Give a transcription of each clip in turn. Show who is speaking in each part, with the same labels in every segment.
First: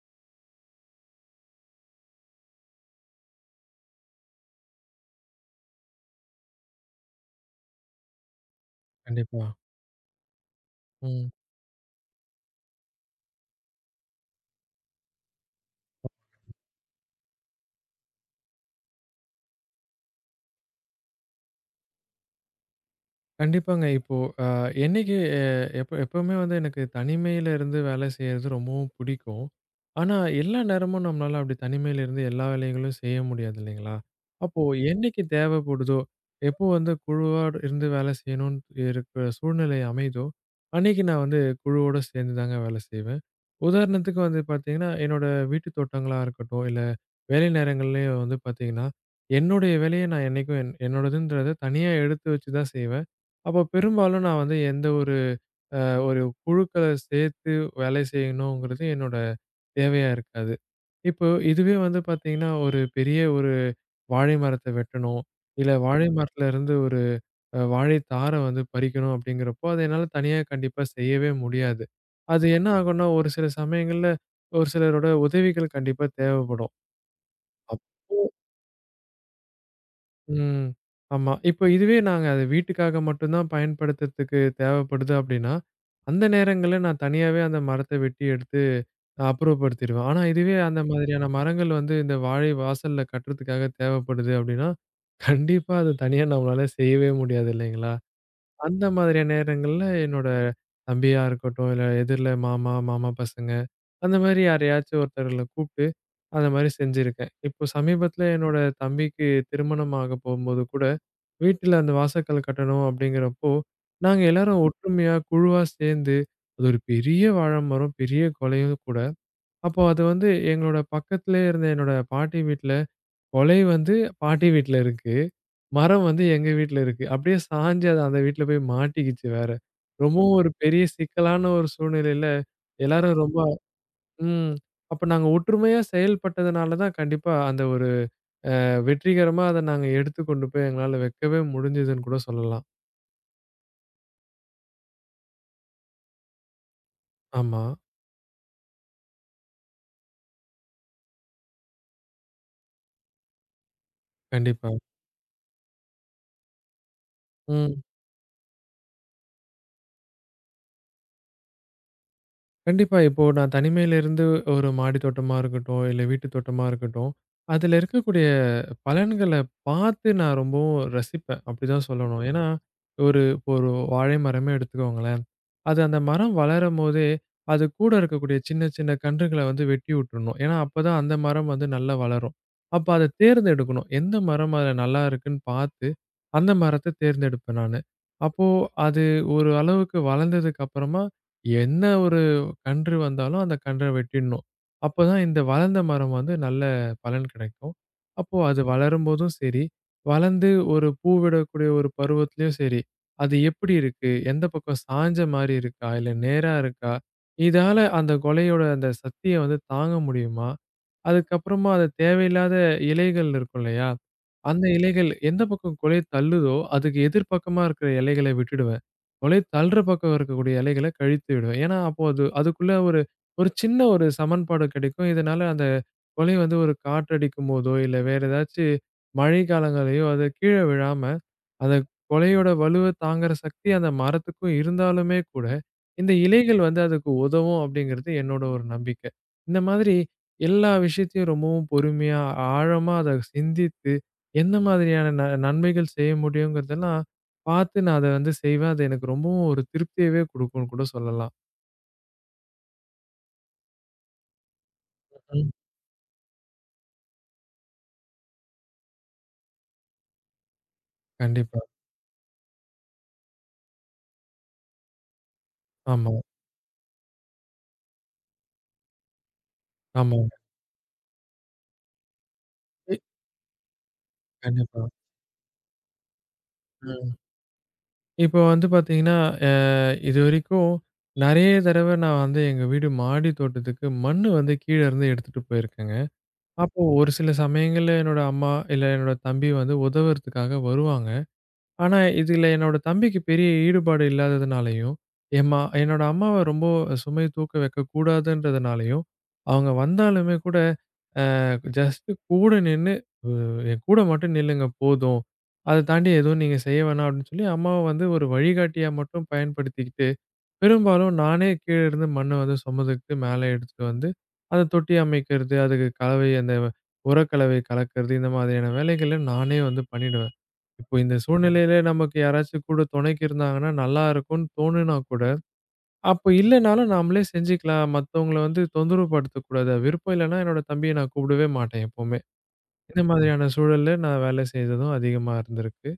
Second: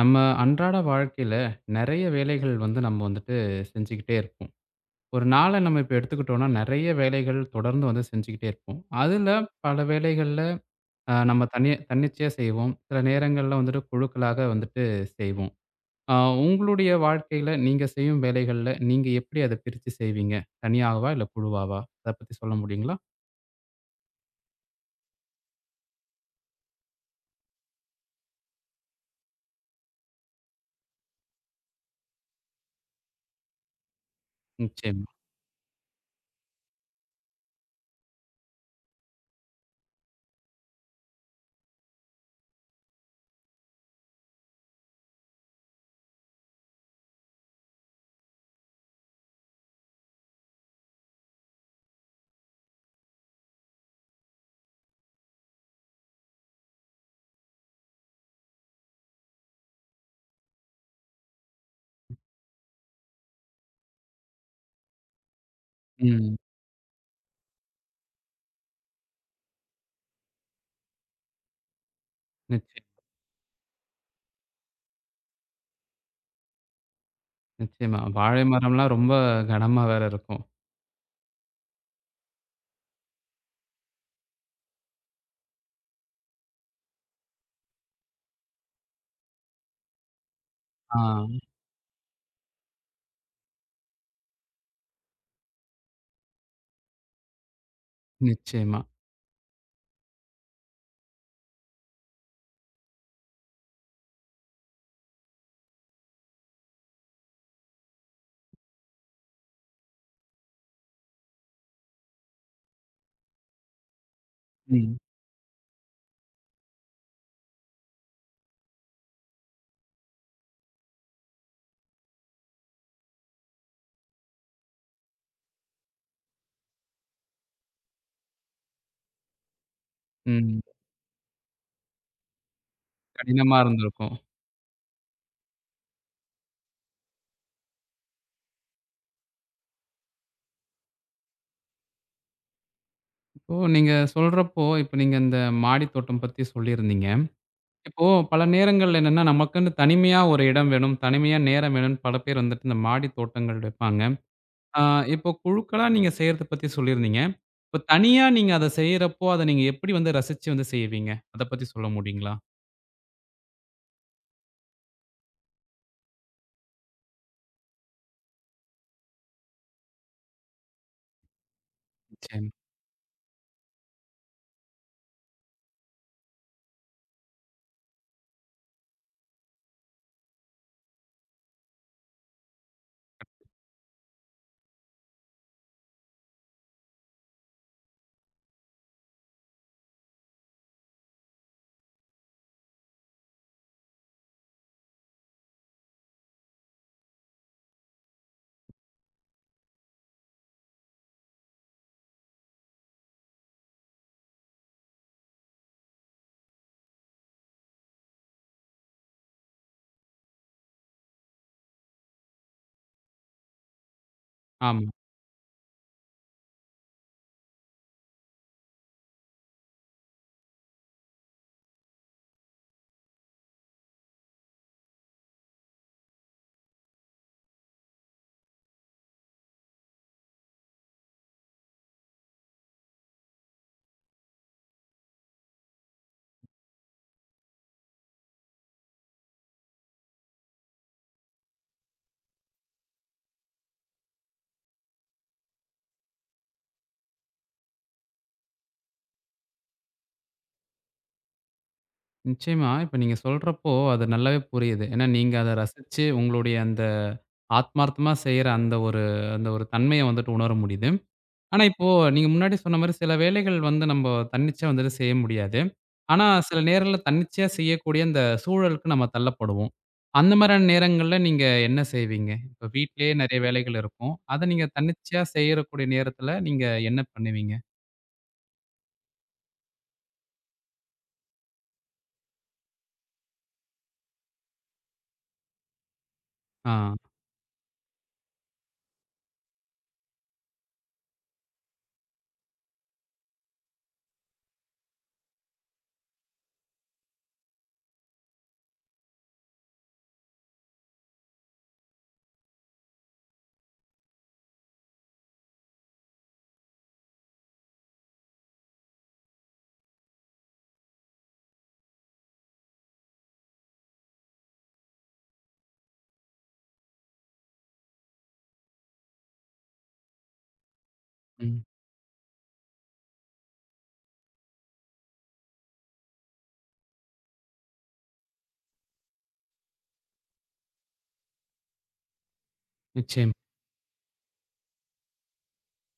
Speaker 1: நம்ம அன்றாட வாழ்க்கையில நிறைய வேலைகள் வந்து நம்ம செஞ்சுக்கிட்டே இருப்போம். ஒரு நாள நம்ம இப்ப எடுத்துக்கிட்டோம்னா, நிறைய வேலைகள் தொடர்ந்து வந்து செஞ்சுக்கிட்டே இருப்போம். அதுல
Speaker 2: கண்டிப்பா.
Speaker 1: பல வேலைகள்ல
Speaker 2: ம்.
Speaker 1: நம்ம தன்னிச்சையா செய்வோம். சில நேரங்கள்ல வந்துட்டு குழுக்களாக வந்துட்டு செய்வோம். அ உங்களுடைய வாழ்க்கையில நீங்க செய்யும் வேலைகள்ல நீங்க எப்படி அத பிரிச்சு செய்வீங்க? தனியாவா? இல்ல குழுவாவா? அத பத்தி சொல்ல முடியுங்களா?
Speaker 2: கண்டிப்பாங்க. இப்போ அ என்னைக்கு எ எப்ப எப்பவுமே வந்து எனக்கு தனிமையில இருந்து வேலை செய்யறது ரொம்பவும் பிடிக்கும். ஆனா, எல்லா நேரமும் நம்மளால அப்படி தனிமையில இருந்து எல்லா வேலைகளும் செய்ய முடியாது இல்லைங்களா? அப்போ
Speaker 1: நிச்சயமா.
Speaker 2: என்னைக்கு தேவைப்படுதோ, எப்போ வந்து குழுவா இருந்து வேலை செய்யணும்னு இருக்கிற சூழ்நிலை அமையுதோ, அன்னைக்கு நான் வந்து குழுவோட சேர்ந்து தாங்க வேலை செய்வேன். உதாரணத்துக்கு வந்து பார்த்தீங்கன்னா, என்னோட வீட்டு தோட்டங்களா இருக்கட்டும், இல்ல வேலை நேரங்கள்லயும் வந்து பார்த்தீங்கன்னா, என்னுடைய வேலைய நான் என்னைக்கும் என்னோடதுன்றத தனியா எடுத்து வச்சு தான் செய்வேன். அப்ப பெரும்பாலும் நான் வந்து எந்த ஒரு அ ஒரு குழுக்கள சேர்த்து வேலை செய்யணுங்கிறது என்னோட தேவையா இருக்காது. இப்போ இதுவே வந்து பார்த்தீங்கன்னா, ஒரு பெரிய வாழை மரத்த வெட்டணும், இல்ல வாழை
Speaker 1: ம்.
Speaker 2: மரத்துல இருந்து ஒரு வாழை தார வந்து பறிக்கணும் அப்படிங்கிறப்போ, அத என்னால தனியா கண்டிப்பா செய்யவே முடியாது. அது என்ன
Speaker 1: நிச்சயமா,
Speaker 2: ஆகும்னா, ஒரு சில சமயங்கள்ல ஒரு சிலரோட உதவிகள் கண்டிப்பா தேவைப்படும்.
Speaker 1: நிச்சயமா. வாழை மரம்லாம் ரொம்ப கனமா வேற இருக்கும்.
Speaker 2: ம். ஆமா. இப்ப இதுவே நாங்க அது வீட்டுக்காக மட்டும் தான் பயன்படுத்துறதுக்கு தேவைப்படுது அப்படின்னா, அந்த நேரங்கள்ல நான் தனியாவே அந்த மரத்த வெட்டி எடுத்து அப்புறப்படுத்திருவேன். ஆனா இதுவே அந்த
Speaker 1: ஆ,
Speaker 2: மாதிரியான மரங்கள் வந்து இந்த வாழை வாசல்ல கட்டுறதுக்காக தேவைப்படுது அப்படின்னா, கண்டிப்பா அது தனியா நம்மளால செய்யவே முடியாது இல்லைங்களா?
Speaker 1: நிச்சயமா.
Speaker 2: அந்த மாதிரியான நேரங்கள்ல என்னோட தம்பியா இருக்கட்டும், இல்ல எதிர்ல மாமா, மாமா பசங்க அந்த மாரி யாரையாச்சும் ஒருத்தர்கள கூப்ட்டு அந்த மாரி செஞ்சிருக்கேன். இப்போ சமீபத்தில என்னோட தம்பிக்கு திருமணம் ஆக போகும்போது கூட வீட்ல அந்த வாசக்கல் கட்டணும் அப்படிங்கிறப்போ, நாங்க எல்லாரும்
Speaker 1: ம்.
Speaker 2: ஒற்றுமையா குழுவா சேர்ந்து, அது ஒரு பெரிய வாழை மரம், பெரிய கொலையும் கூட. அப்போ அது வந்து எங்களோட பக்கத்திலேயே இருந்த என்னோட பாட்டி வீட்ல, கொலை வந்து பாட்டி வீட்ல இருக்கு. மரம் வந்து எங்க வீட்ல இருக்கு. அப்படியே சாஞ்சு அது அந்த வீட்ல போய் மாட்டிக்கிச்சு வேற. ரொம்பவும் ஒரு
Speaker 1: ம்.
Speaker 2: பெரிய சிக்கலான ஒரு சூழ்நிலையில எல்லாரும் ரொம்ப.
Speaker 1: கடினமா இருந்திருக்கும்.
Speaker 2: ம். அப்ப நாங்க ஒற்றுமையா செயல்பட்டதுனால தான் கண்டிப்பா அந்த ஒரு வெற்றிகரமா அத நாங்க எடுத்து கொண்டு போய் எங்களால வைக்கவே முடிஞ்சதுன்னு கூட சொல்லலாம்.
Speaker 1: இப்போ நீங்க சொல்றப்போ, இப்ப நீங்க இந்த மாடித்தோட்டம் பத்தி சொல்லியிருந்தீங்க.
Speaker 2: ஆமா.
Speaker 1: இப்போ பல நேரங்கள்ல என்னன்னா, நமக்குன்னு தனிமையா ஒரு இடம் வேணும், தனிமையா நேரம் வேணும்னு பல பேர் வந்துட்டு இந்த மாடித் தோட்டங்கள் வைப்பாங்க.
Speaker 2: கண்டிப்பா.
Speaker 1: ஆ, இப்போ குழுக்களா நீங்க செய்றத பத்தி சொல்லியிருந்தீங்க. இப்ப
Speaker 2: ம்.
Speaker 1: தனியா நீங்க அத செய்றப்போ, அத நீங்க எப்படி வந்து ரசிச்சு வந்து செய்வீங்க? அத பத்தி சொல்ல முடியுங்களா?
Speaker 2: கண்டிப்பா. இப்போ நான் தனிமையில இருந்து ஒரு மாடி தோட்டமா இருக்கட்டும், இல்ல வீட்டு தோட்டமா இருக்கட்டும், அதுல இருக்கக்கூடிய பலன்கள பார்த்து நான் ரொம்பவும் ரசிப்பேன். அப்படிதான் சொல்லணும். ஏன்னா,
Speaker 1: நிச்சயமா.
Speaker 2: இப்போ ஒரு வாழை மரமே எடுத்துக்கோங்களேன். அது அந்த மரம் வளரும்போதே, அது கூட இருக்கக்கூடிய சின்ன சின்ன கன்றுகள வந்து வெட்டி விட்டுறணும். ஏன்னா, அப்பதான் அந்த மரம் வந்து நல்லா வளரும். அப்ப அத தேர்ந்தெடுக்கணும். எந்த மரம் அதுல நல்லா இருக்குன்னு பார்த்து, அந்த மரத்த தேர்ந்தெடுப்பேன் நானு. அப்போ அது ஒரு அளவுக்கு வளர்ந்ததுக்கு அப்புறமா, என்ன ஒரு கன்று வந்தாலும் அந்த கன்ற வெட்டிடணும். அப்பதான் இந்த வளர்ந்த மரம் வந்து நல்ல பலன் கிடைக்கும். அப்போ அது வளரும்போதும் சரி, வளர்ந்து ஒரு பூ விடக்கூடிய ஒரு பருவத்திலயும் சரி, அது எப்படி இருக்கு? எந்த பக்கம் சாய்ஞ்ச மாரி இருக்கா? இல்ல நேரா இருக்கா? இதால அந்த கொலையோட அந்த சக்திய வந்து தாங்க முடியுமா? அதுக்கப்புறமா அது தேவையில்லாத இலைகள் இருக்கும் இல்லையா? அந்த
Speaker 1: ஆமா.
Speaker 2: இலைகள் எந்த பக்கம் குலைய தள்ளுதோ, அதுக்கு எதிர் பக்கமா இருக்கிற இலைகள விட்டுடுவேன். குலைய தள்ளுற பக்கம் இருக்கக்கூடிய இலைகள கழித்து விடுவேன். ஏன்னா, அப்போ அது அதுக்குள்ள ஒரு ஒரு சின்ன ஒரு சமன்பாடு கிடைக்கும். இதனால அந்த கொலை வந்து ஒரு காற்றடிக்கும்போதோ, இல்ல வேற ஏதாச்சு மழை காலங்கள்லயோ அது கீழ விழாம, அந்த கொலையோட வலுவ தாங்குற சக்தி அந்த மரத்துக்கும் இருந்தாலுமே கூட, இந்த இலைகள் வந்து அதுக்கு உதவும் அப்படிங்கிறது என்னோட ஒரு நம்பிக்கை. இந்த மாதிரி எல்லா விஷயத்தையும் ரொம்பவும் பொறுமையா, ஆழமா அத சிந்தித்து, என்ன மாதிரியான நன்மைகள் செய்ய முடியுங்கிறதெல்லாம் பார்த்து நான் அத வந்து செய்வேன். அது எனக்கு ரொம்பவும் ஒரு திருப்தியவே குடுக்கும்னு கூட சொல்லலாம்.
Speaker 1: நிச்சயமா. இப்ப நீங்க சொல்றப்போ, அது நல்லாவே புரியுது. ஏன்னா நீங்க அத
Speaker 2: ம்.
Speaker 1: ரசிச்சு உங்களுடைய அந்த ஆத்மார்த்தமா செய்ற அந்த ஒரு அந்த ஒரு தன்மைய வந்துட்டு உணர முடியுது.
Speaker 2: கண்டிப்பா.
Speaker 1: ஆனா, இப்போ நீங்க முன்னாடி சொன்ன மாரி சில வேலைகள் வந்து நம்ப தன்னிச்சையா வந்துட்டு செய்ய முடியாது.
Speaker 2: ஆமா,
Speaker 1: ஆனா, சில நேரங்கள்ல தன்னிச்சையா செய்யக்கூடிய அந்த சூழலுக்கு நம்ம தள்ளப்படுவோம். அந்த
Speaker 2: ஆமாங்க.
Speaker 1: மாரியான நேரங்கள்ல நீங்க என்ன செய்வீங்க? இப்ப
Speaker 2: இ-
Speaker 1: வீட்லயே நெறைய வேலைகள் இருக்கும். அத நீங்க
Speaker 2: கண்டிப்பா.
Speaker 1: தன்னிச்சையா செய்யறக்கூடிய நேரத்துல நீங்க என்ன
Speaker 2: ம்.
Speaker 1: பண்ணுவீங்க?
Speaker 2: இப்போ வந்து பார்த்தீங்கன்னா, அ இதுவரைக்கும் நெறைய தடவ நான் வந்து எங்க வீடு மாடி தோட்டத்துக்கு மண்ணு வந்து கீழ இருந்து எடுத்துட்டு போயிருக்கேங்க.
Speaker 1: ஆ.
Speaker 2: அப்போ ஒரு சில சமயங்கள்ல என்னோட அம்மா, இல்ல என்னோட தம்பி வந்து உதவுறதுக்காக வருவாங்க. ஆனா இதுல என்னோட தம்பிக்கு பெரிய ஈடுபாடு இல்லாததுனாலயும், என்னோட அம்மாவ ரொம்ப சுமை தூக்க வைக்கக்கூடாதுன்றதுனாலயும், அவங்க வந்தாலுமே கூட ஜஸ்ட் கூட நின்னு, "அ என் கூட மட்டும் நில்லுங்க போதும். அத தாண்டி எதுவும் நீங்க செய்ய வேணாம்" அப்படின்னு சொல்லி அம்மாவ வந்து ஒரு வழிகாட்டியா மட்டும் பயன்படுத்திக்கிட்டு, பெரும்பாலும் நானே கீழ இருந்து மண்ண வந்து சுமந்துக்கிட்டு மேல எடுத்துட்டு வந்து, அத தொட்டி அமைக்கிறது, அதுக்கு கலவை அந்த உரக்கலவை கலக்கிறது, இந்த மாதிரியான வேலைகள நானே வந்து பண்ணிடுவேன். இப்போ இந்த
Speaker 1: ம்.
Speaker 2: சூழ்நிலையில நமக்கு யாராச்சும் கூட துணைக்கு இருந்தாங்கன்னா நல்லா இருக்கும்னு தோணுனா கூட, அப்ப இல்லனாலும் நாமளே செஞ்சுக்கலாம். மத்தவங்கள வந்து தொந்தரவு படுத்தக்கூடாது. விருப்பம் இல்லன்னா என்னோட தம்பிய நான் கூப்பிடவே மாட்டேன் எப்பவுமே. இந்த
Speaker 1: நிச்சயம்.
Speaker 2: மாதிரியான சூழல்ல நான் வேலை செய்ததும் அதிகமா இருந்திருக்கு.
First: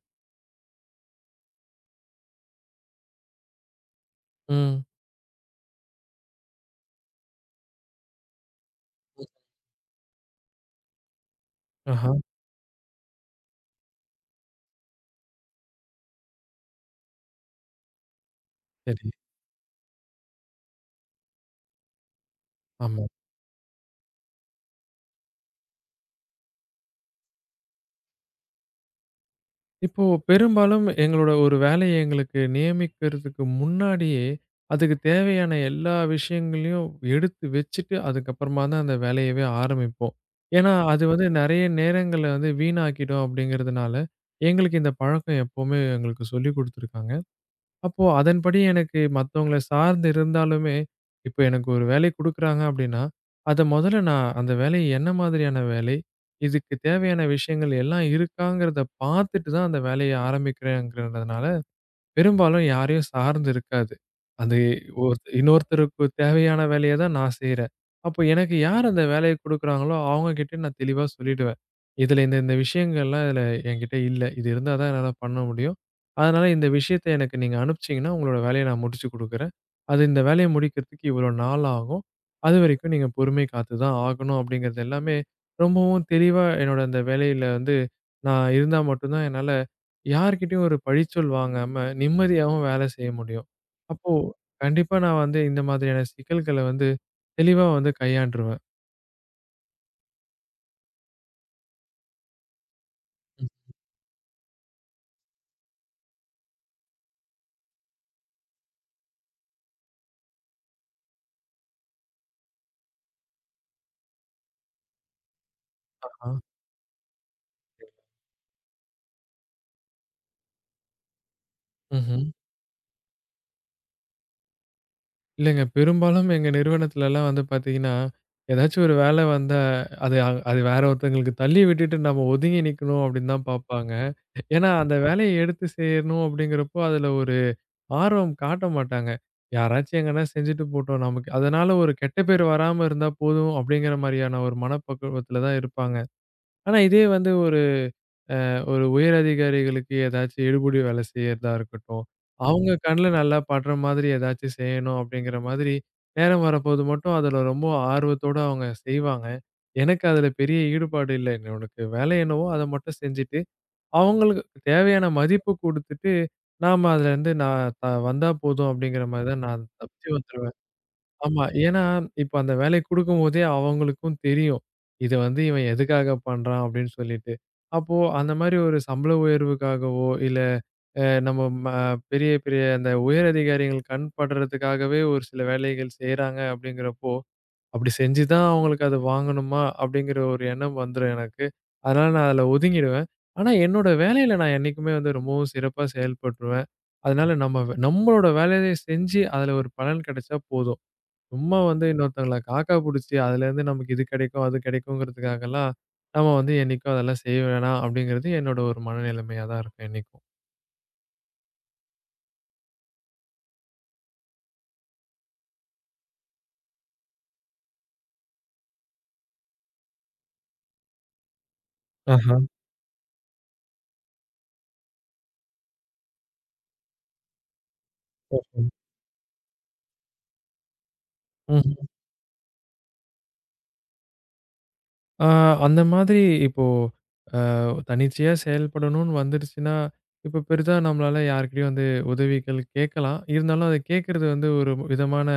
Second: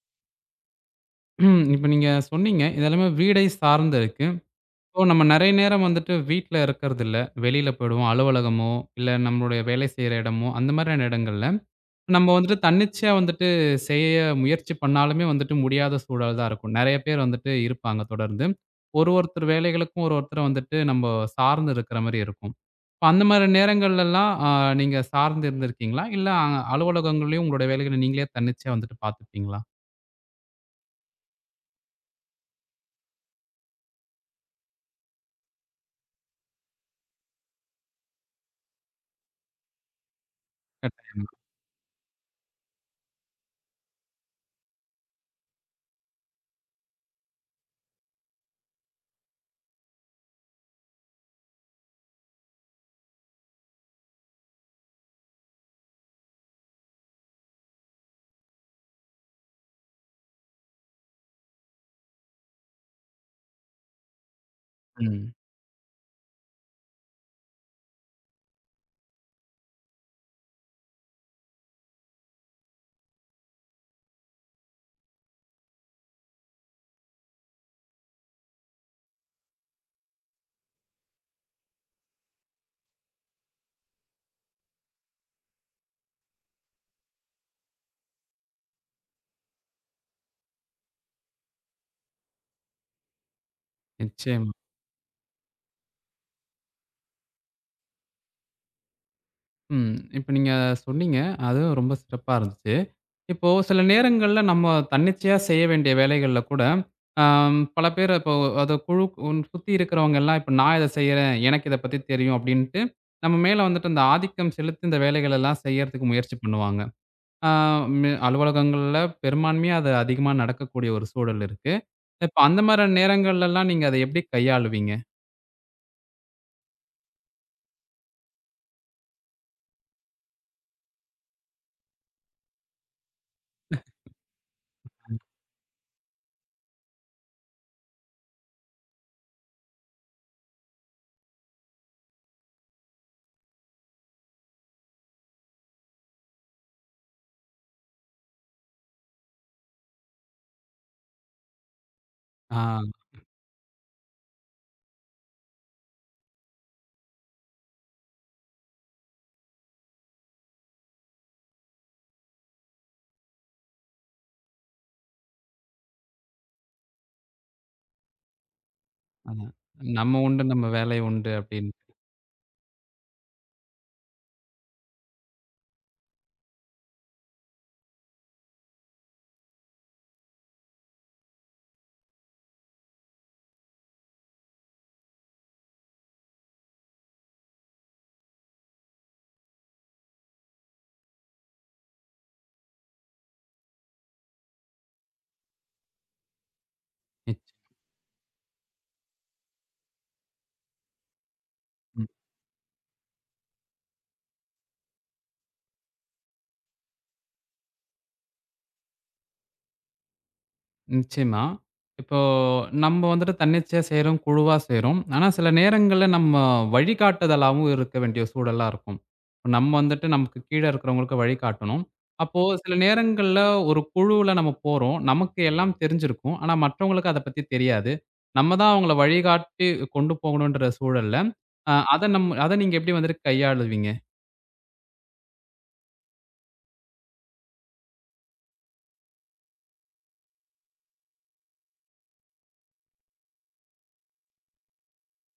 Speaker 1: இப்ப நீங்க சொன்னீங்க, இதெல்லாமே வீடை சார்ந்து இருக்கு.
Speaker 2: ம்.
Speaker 1: இப்போ நம்ம நெறைய நேரம் வந்துட்டு வீட்ல இருக்கறதில்ல. வெளியில போயிடுவோம். அலுவலகமோ, இல்ல நம்மளுடைய வேலை செய்ற இடமோ, அந்த மாரியான இடங்கள்ல.
Speaker 2: ஆஹா,
Speaker 1: நம்ம வந்துட்டு தன்னிச்சையா வந்துட்டு செய்ய முயற்சி பண்ணாலுமே வந்துட்டு முடியாத சூழல் தான் இருக்கும். நெறைய பேர் வந்துட்டு இருப்பாங்க தொடர்ந்து.
Speaker 2: சரி.
Speaker 1: ஒருத்தர் வேலைகளுக்கும் ஒருத்தர வந்துட்டு நம்ம சார்ந்து இருக்கிற மாரி இருக்கும்.
Speaker 2: ஆமா.
Speaker 1: இப்ப அந்த மாரி நேரங்கள்லலாம் நீங்க சார்ந்து இருந்திருக்கீங்களா? இல்ல அலுவலகங்கள்லயும் உங்களோட வேலைகள நீங்களே தன்னிச்சையா வந்துட்டு பார்த்துப்பீங்களா?
Speaker 2: இப்போ பெரும்பாலும் எங்களோட ஒரு வேலைய எங்களுக்கு நியமிக்கிறதுக்கு முன்னாடியே, அதுக்கு தேவையான எல்லா விஷயங்களையும் எடுத்து வச்சுட்டு, அதுக்கப்புறமா தான் அந்த வேலையவே ஆரம்பிப்போம். ஏன்னா, அது வந்து
Speaker 1: கட்டாயம்.
Speaker 2: நெறைய நேரங்கள வந்து வீணாக்கிடும் அப்படிங்கிறதுனால, எங்களுக்கு இந்த பழக்கம் எப்பவுமே எங்களுக்கு சொல்லிக் குடுத்துருக்காங்க. அப்போ அதன்படி எனக்கு மத்தவங்கள சார்ந்து இருந்தாலுமே, இப்ப எனக்கு ஒரு வேலை குடுக்குறாங்க அப்டின்னா, அத மொதல்ல நான் அந்த வேலை என்ன மாதிரியான வேலை? இதுக்கு தேவையான விஷயங்கள் எல்லாம் இருக்காங்கிறத பார்த்துட்டு தான் அந்த வேலைய ஆரம்பிக்கிறேங்கிறதுனால பெரும்பாலும் யாரையும் சார்ந்து இருக்காது. அது ஒரு
Speaker 1: ம்.
Speaker 2: இன்னொருத்தருக்கு தேவையான வேலைய தான் நான் செய்றேன். அப்போ எனக்கு யார் அந்த வேலைய குடுக்குறாங்களோ, அவங்க கிட்ட நான் தெளிவா சொல்லிடுவேன். இதுல இந்த இந்த விஷயங்கள்லாம் இதுல என்கிட்ட இல்ல. இது இருந்தா தான் என்னால பண்ண முடியும். அதனால இந்த விஷயத்த எனக்கு நீங்க அனுப்பிச்சீங்கன்னா, உங்களோட வேலைய நான் முடிச்சு குடுக்குறேன். அது இந்த வேலைய முடிக்கிறதுக்கு இவ்வளோ நாள் ஆகும். அதுவரைக்கும் நீங்க பொறுமை காத்து தான் ஆகணும் அப்படிங்கிறது எல்லாமே ரொம்பவும் தெளிவா என்னோட அந்த வேலையில வந்து நான் இருந்தா மட்டும் தான் என்னால யார்கிட்டயும் ஒரு பழிச்சொல் வாங்காம நிம்மதியாவும் வேலை செய்ய முடியும். அப்போ
Speaker 1: நிச்சயம்.
Speaker 2: கண்டிப்பா நான் வந்து இந்த மாதிரியான சிக்கல்கள வந்து தெளிவா வந்து கையாண்டுருவேன்.
Speaker 1: ம். இப்ப நீங்க சொன்னீங்க. அதுவும் ரொம்ப சிறப்பா இருந்துச்சு.
Speaker 2: ம்.
Speaker 1: இப்போ சில நேரங்கள்ல நம்ம தன்னிச்சையா செய்ய வேண்டிய வேலைகள்ல கூட, ஆம் பல பேர் இப்போ அது குழு உன் சுத்தி இருக்கிறவங்க எல்லாம் இப்போ நான் இத செய்றேன். எனக்கு இத பத்தி தெரியும் அப்டின்ட்டு, நம்ம மேல வந்துட்டு அந்த ஆதிக்கம் செலுத்தி இந்த வேலைகள் எல்லாம் செய்யறதுக்கு
Speaker 2: ஆ.
Speaker 1: முயற்சி பண்ணுவாங்க. ஆ ம் அலுவலகங்கள்ல பெரும்பான்மையா அது அதிகமா நடக்கக்கூடிய ஒரு சூழல் இருக்கு.
Speaker 2: ம்ஹ்ம்.
Speaker 1: இப்ப அந்த மாரி நேரங்கள்லலாம் நீங்க அத எப்டி கையாளுவீங்க?
Speaker 2: இல்லங்க. பெரும்பாலும் எங்க நிறுவனத்துலலாம் வந்து பார்த்தீங்கன்னா, ஏதாச்சும் ஒரு வேலை வந்தா அது வேற ஒருத்தங்களுக்கு தள்ளி விட்டுட்டு நம்ம ஒதுங்கி நிக்கணும் அப்படின்னு தான் பார்ப்பாங்க. ஏன்னா அந்த வேலைய எடுத்து செய்யணும் அப்படிங்கிறப்போ அதுல ஒரு ஆர்வம் காட்ட மாட்டாங்க. யாராச்சும் எங்கன்னா செஞ்சுட்டு போட்டோம். நமக்கு அதனால ஒரு கெட்ட பேர் வராம இருந்தா போதும் அப்படிங்கிற மாரியான ஒரு மனப்பக்குவத்துல தான் இருப்பாங்க. ஆனா இதே வந்து ஒரு ஒரு உயர் அதிகாரிகளுக்கு ஏதாச்சும் எடுபிடி வேலை செய்யறதா இருக்கட்டும்,
Speaker 1: ஆ
Speaker 2: அவங்க கண்ல நல்லா படுற மாதிரி ஏதாச்சும் செய்யணும் அப்படிங்கிற மாதிரி, நேரம் வரப்போது மட்டும் அதுல ரொம்ப ஆர்வத்தோட அவங்க செய்வாங்க. எனக்கு அதுல பெரிய ஈடுபாடு இல்ல. எனக்கு வேலை என்னவோ அத மட்டும் செஞ்சுட்டு அவங்களுக்கு தேவையான மதிப்பு குடுத்துட்டு, நாம அதுலருந்து நான் வந்தா போதும் அப்படிங்கிற மாரி தான்
Speaker 1: அதான்.
Speaker 2: நான் தப்பிச்சு
Speaker 1: நம்ம உண்டு,
Speaker 2: வந்துருவேன்.
Speaker 1: நம்ம வேலை உண்டு
Speaker 2: ஆமா.
Speaker 1: அப்டின்னு.
Speaker 2: ஏன்னா, இப்ப அந்த வேலைய குடுக்கும்போதே அவங்களுக்கும் தெரியும். இத வந்து இவன் எதுக்காக பண்றான் அப்படின்னு சொல்லிட்டு. அப்போ அந்த மாரி ஒரு சம்பள உயர்வுக்காகவோ, இல்ல அ நம்ம ம பெரிய பெரிய அந்த உயர் அதிகாரிகள் கண் படுறதுக்காகவே ஒரு சில வேலைகள் செய்றாங்க அப்படிங்கிறப்போ, அப்படி செஞ்சு தான் அவங்களுக்கு அத வாங்கணுமா? அப்படிங்கிற ஒரு எண்ணம் வந்துரும் எனக்கு. அதனால நான் அதுல ஒதுங்கிடுவேன். ஆனா என்னோட வேலையில நான் என்னைக்குமே வந்து ரொம்பவும் சிறப்பா செயல்பட்டுருவேன். அதனால
Speaker 1: நிச்
Speaker 2: நம்மளோட வேலைய செஞ்சு அதுல ஒரு பலன் கிடைச்சா போதும். சும்மா வந்து இன்னொருத்தங்கள காக்கா புடிச்சு அதுலேருந்து நமக்கு இது கிடைக்கும், அது கிடைக்குங்கிறதுக்காகலாம் நம்ம வந்து என்னைக்கும் அதெல்லாம் செய்ய வேணாம் அப்படிங்கிறது என்னோட ஒரு மனநிலைமையா தான் இருக்கும் என்னைக்கும்.
Speaker 1: நிச்சயமா. இப்போ நம்ம வந்துட்டு தன்னிச்சையா செய்றோம், குழுவா செய்றோம். ஆனா சில நேரங்கள்ல நம்ம வழிகாட்டுதலாவும் இருக்க வேண்டிய சூழலா இருக்கும். இப்ப நம்ம வந்துட்டு நமக்கு கீழ இருக்கிறவங்களுக்கு வழிகாட்டணும்.
Speaker 2: ஆஹா.
Speaker 1: அப்போ சில நேரங்கள்ல ஒரு குழுவுல நம்ம போறோம். நமக்கு எல்லாம் தெரிஞ்சிருக்கும். ஆனா மற்றவங்களுக்கு அத பத்தி தெரியாது. நம்ம
Speaker 2: ஓஹோ.
Speaker 1: தான் அவங்கள வழிகாட்டி கொண்டு போகணுன்ற சூழல்ல, அ
Speaker 2: ம்ஹ்ம்.
Speaker 1: அத நம் அத நீங்க எப்படி வந்துட்டு கையாளுவீங்க?
Speaker 2: ஆ அந்த மாதிரி இப்போ தன்னிச்சையா செயல்படணும்னு வந்துடுச்சுன்னா, இப்ப பெரிதா நம்மளால யார்கிட்டயும் வந்து உதவிகள் கேட்கலாம். இருந்தாலும் அத கேட்கறது வந்து ஒரு விதமான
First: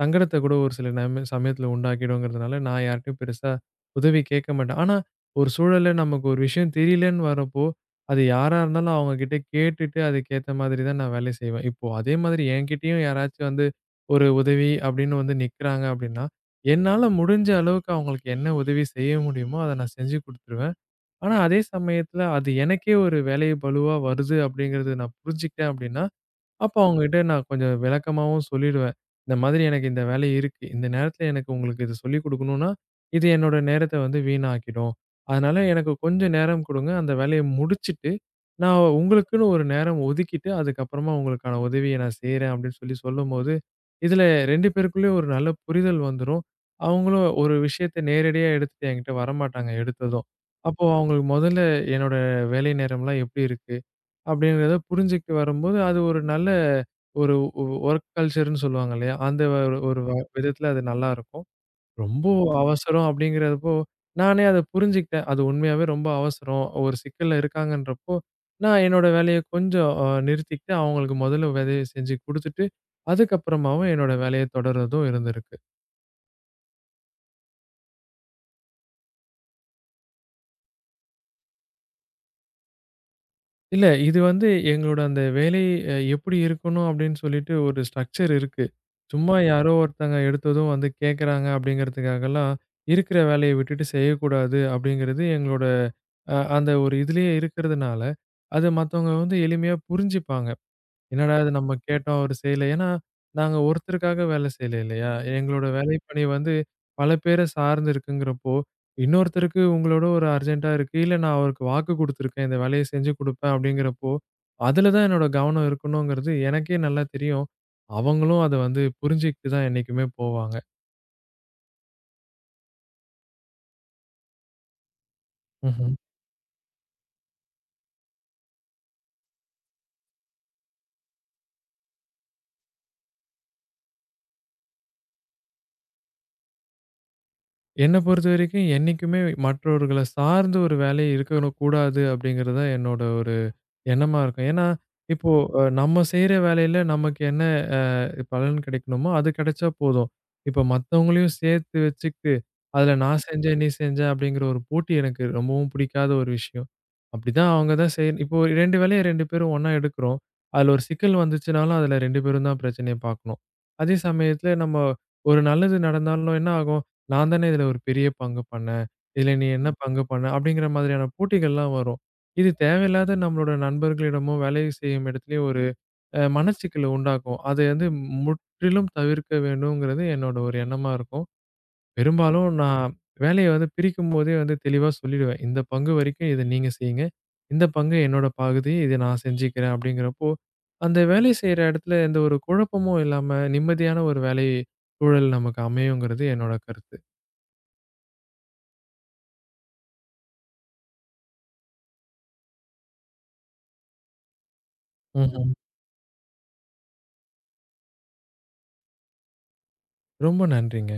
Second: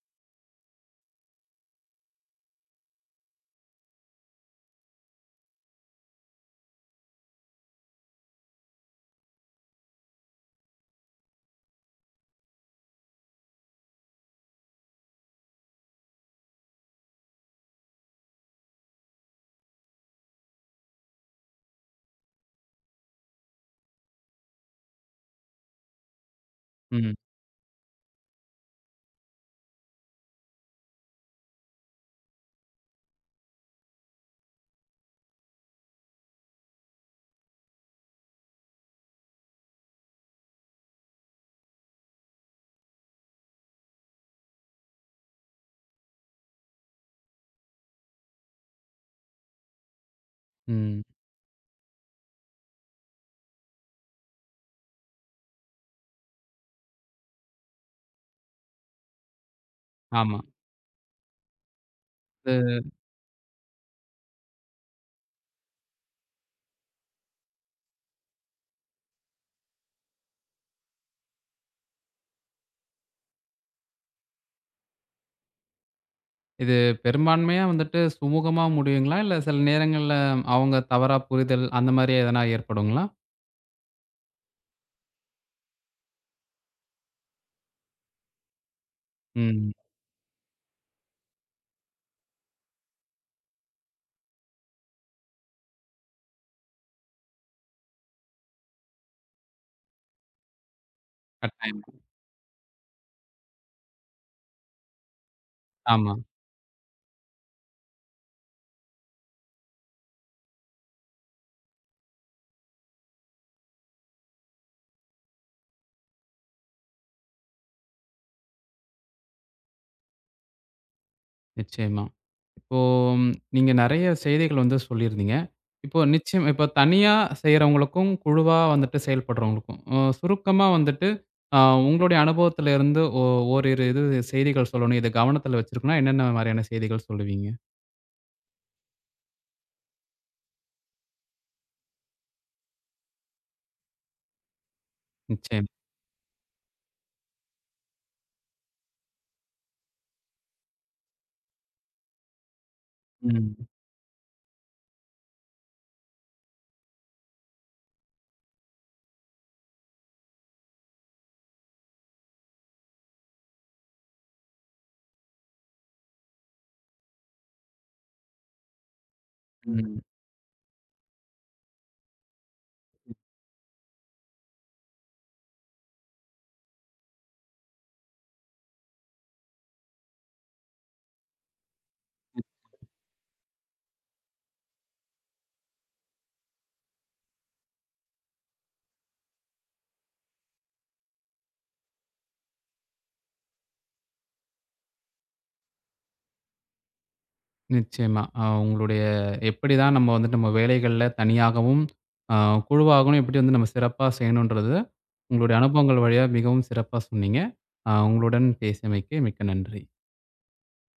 Speaker 2: சங்கடத்த கூட ஒரு சில சமயத்துல உண்டாக்கிடுங்கிறதுனால, நான் யார்ட்டயும் பெருசா உதவி கேட்க மாட்டேன். ஆனா, ஒரு சூழல்ல நமக்கு ஒரு விஷயம் தெரியலன்னு வரப்போ, அது யாரா இருந்தாலும் அவங்க கிட்ட கேட்டுட்டு அதுக்கேத்த மாதிரி தான் நான் வேலை செய்வேன். இப்போ அதே மாதிரி என்கிட்டயும் யாராச்சும் வந்து ஒரு உதவி அப்படின்னு வந்து நிக்கிறாங்க அப்படின்னா, என்னால முடிஞ்ச அளவுக்கு அவங்களுக்கு என்ன உதவி செய்ய முடியுமோ, அத நான் செஞ்சு குடுத்துருவேன். ஆனா, அதே சமயத்துல அது எனக்கே ஒரு வேலை பளுவா வருது அப்படிங்கிறது நான் புரிஞ்சுக்கிட்டேன் அப்படின்னா, அப்ப
Speaker 1: ம்,
Speaker 2: அவங்ககிட்ட நான் கொஞ்சம் விளக்கமாவும் சொல்லிடுவேன். இந்த மாதிரி எனக்கு இந்த வேலை இருக்கு. இந்த நேரத்துல எனக்கு உங்களுக்கு இது சொல்லிக் குடுக்கணும்னா, இது என்னோட நேரத்த வந்து வீணாக்கிடும். அதனால எனக்கு கொஞ்சம் நேரம் குடுங்க. அந்த வேலைய முடிச்சுட்டு, நான் உங்களுக்குன்னு ஒரு நேரம் ஒதுக்கிட்டு, அதுக்கப்புறமா உங்களுக்கான உதவிய நான் செய்றேன் அப்படின்னு சொல்லி சொல்லும்போது, இதுல 2 பேருக்குள்ளயும் ஒரு நல்ல புரிதல் வந்துரும். அவங்களும் ஒரு விஷயத்த நேரடியா எடுத்துட்டு என்கிட்ட வரமாட்டாங்க எடுத்ததும். அப்போ
Speaker 1: ம்.
Speaker 2: அவங்களுக்கு முதல்ல என்னோட வேலை நேரம்லாம் எப்படி இருக்கு? அப்படிங்கிறத புரிஞ்சுகிட்டு வரும்போது, அது ஒரு நல்ல ஒரு வொர்க் கல்ச்சர்ன்னு சொல்லுவாங்க இல்லையா? அந்த ஒரு ஒரு ஆமா.
Speaker 1: ஆமா.
Speaker 2: விதத்துல அது நல்லாருக்கும். ரொம்ப ம். அவசரம் அப்படிங்கிறப்போ, நானே அத புரிஞ்சுக்கிட்டேன். அது உண்மையாவே ரொம்ப அவசரம். ஒரு சிக்கல்ல இருக்காங்கன்றப்போ, நான் என்னோட வேலைய கொஞ்சம் நிறுத்திக்கிட்டு, அவங்களுக்கு மொதல்ல உதவி செஞ்சு குடுத்துட்டு, அதுக்கப்புறமாவும் என்னோட வேலைய தொடர்றதும் இருந்திருக்கு.
Speaker 1: இது பெரும்பான்மையா வந்துட்டு சுமூகமா முடியுங்களா? இல்ல சில நேரங்கள்ல அவங்க தவறா புரிதல் அந்த மாரி எதனா ஏற்படுங்களா?
Speaker 2: இல்ல. இது வந்து எங்களோட அந்த வேலை எப்படி இருக்கணும் அப்படின்னு சொல்லிட்டு ஒரு ஸ்ட்ரக்சர் இருக்கு. சும்மா
Speaker 1: ம்.
Speaker 2: யாரோ ஒருத்தங்க எடுத்ததும் வந்து கேட்கறாங்க அப்படிங்கிறதுக்காகலாம், இருக்கிற வேலைய விட்டுட்டு செய்யக்கூடாது அப்படிங்கிறது எங்களோட அந்த ஒரு இதுலயே இருக்கிறதுனால, அது மத்தவங்க வந்து எளிமையா புரிஞ்சுப்பாங்க. என்னடா இது நம்ம
Speaker 1: கட்டாயமா.
Speaker 2: கேட்டோம் அவரு செய்யல. ஏன்னா, நாங்க ஒருத்தருக்காக வேலை செய்யல இல்லையா? எங்களோட
Speaker 1: ஆமா.
Speaker 2: வேலைப்பணி வந்து பல பேர சார்ந்து இருக்குங்கிறப்போ, இன்னொருத்தருக்கு உங்களோட ஒரு அர்ஜென்ட்டா இருக்கு. இல்ல நான் அவருக்கு வாக்கு குடுத்துருக்கேன். இந்த வேலைய செஞ்சு குடுப்பேன் அப்படிங்கிறப்போ, அதுல தான் என்னோட கவனம் இருக்கணுங்கிறது எனக்கே நல்லா தெரியும். அவங்களும் அத வந்து புரிஞ்சுக்கிட்டு தான் என்னைக்குமே போவாங்க.
Speaker 1: நிச்சயமா. இப்போ ம், நீங்க நெறைய செய்திகள் வந்து சொல்லியிருந்தீங்க.
Speaker 2: ம்ஹ்ம்.
Speaker 1: இப்போ நிச்சயம் இப்போ தனியா செய்றவங்களுக்கும், குழுவா வந்துட்டு செயல்படுறவங்களுக்கும், சுருக்கமா வந்துட்டு அ உங்களுடைய அனுபவத்துல இருந்து ஓரிரு இது செய்திகள் சொல்லணும். இத கவனத்துல வச்சிருக்கணும்னா, என்னென்ன மாரியான செய்திகள் சொல்லுவீங்க?
Speaker 2: என்ன பொறுத்தவரைக்கும் என்னைக்குமே மற்றவர்கள சார்ந்து ஒரு வேலை இருக்கணும் கூடாது அப்படிங்கிறது தான் என்னோட ஒரு எண்ணமா இருக்கும். ஏன்னா, இப்போ
Speaker 1: நிச்சயம்.
Speaker 2: நம்ம செய்ற வேலையில நமக்கு என்ன அ பலன் கிடைக்கணுமோ, அது கிடைச்சா போதும். இப்ப மத்தவங்களையும் சேர்த்து வச்சுக்கிட்டு, அதுல நான்
Speaker 1: ம்.
Speaker 2: செஞ்சேன், நீ செஞ்ச அப்படிங்கிற ஒரு போட்டி எனக்கு ரொம்பவும் பிடிக்காத ஒரு விஷயம். அப்படிதான் அவங்க தான் இப்போ 2 வேலைய 2 பேரும் ஒண்ணா எடுக்கிறோம். அதுல ஒரு சிக்கல் வந்துச்சுனாலும், அதுல 2 பேரும் தான் பிரச்சனைய பார்க்கணும். அதே சமயத்துல நம்ம ஒரு நல்லது நடந்தாலும் என்ன ஆகும்? நான் தானே இதுல ஒரு பெரிய பங்கு பண்ணேன். இதுல நீ என்ன
Speaker 1: ம்.
Speaker 2: பங்கு பண்ண? அப்படிங்கிற மாதிரியான போட்டிகள்லாம் வரும். இது தேவையில்லாத நம்மளோட நண்பர்களிடமோ, வேலை செய்யும் இடத்திலேயோ ஒரு மனச்சிக்கல உண்டாக்கும். அது வந்து முற்றிலும் தவிர்க்க வேண்டும்ங்கிறது என்னோட ஒரு எண்ணமா இருக்கும். பெரும்பாலும் நான் வேலைய வந்து பிரிக்கும்போதே வந்து தெளிவா சொல்லிடுவேன். இந்த பங்கு வரைக்கும் இத நீங்க செய்யுங்க. இந்த பங்கு என்னோட பகுதி. இத நான் செஞ்சுக்கிறேன் அப்படிங்கிறப்போ, அந்த வேலை செய்ற இடத்துல எந்த ஒரு குழப்பமும் இல்லாம நிம்மதியான ஒரு வேலை சூழல் நமக்கு அமையுங்கிறது என்னோட கருத்து.
Speaker 1: நிச்சயமா. உங்களுடைய எப்படி தான் நம்ம வந்துட்டு நம்ம வேலைகள்ல தனியாகவும், அ குழுவாகவும் எப்படி வந்து நம்ம சிறப்பா செய்யணுன்றது,
Speaker 2: ம்ஹ்ம்.
Speaker 1: உங்களுடைய அனுபவங்கள் வழியா மிகவும் சிறப்பா சொன்னீங்க. உங்களுடன் பேசியமைக்கு மிக்க நன்றி.
Speaker 2: ரொம்ப நன்றிங்க.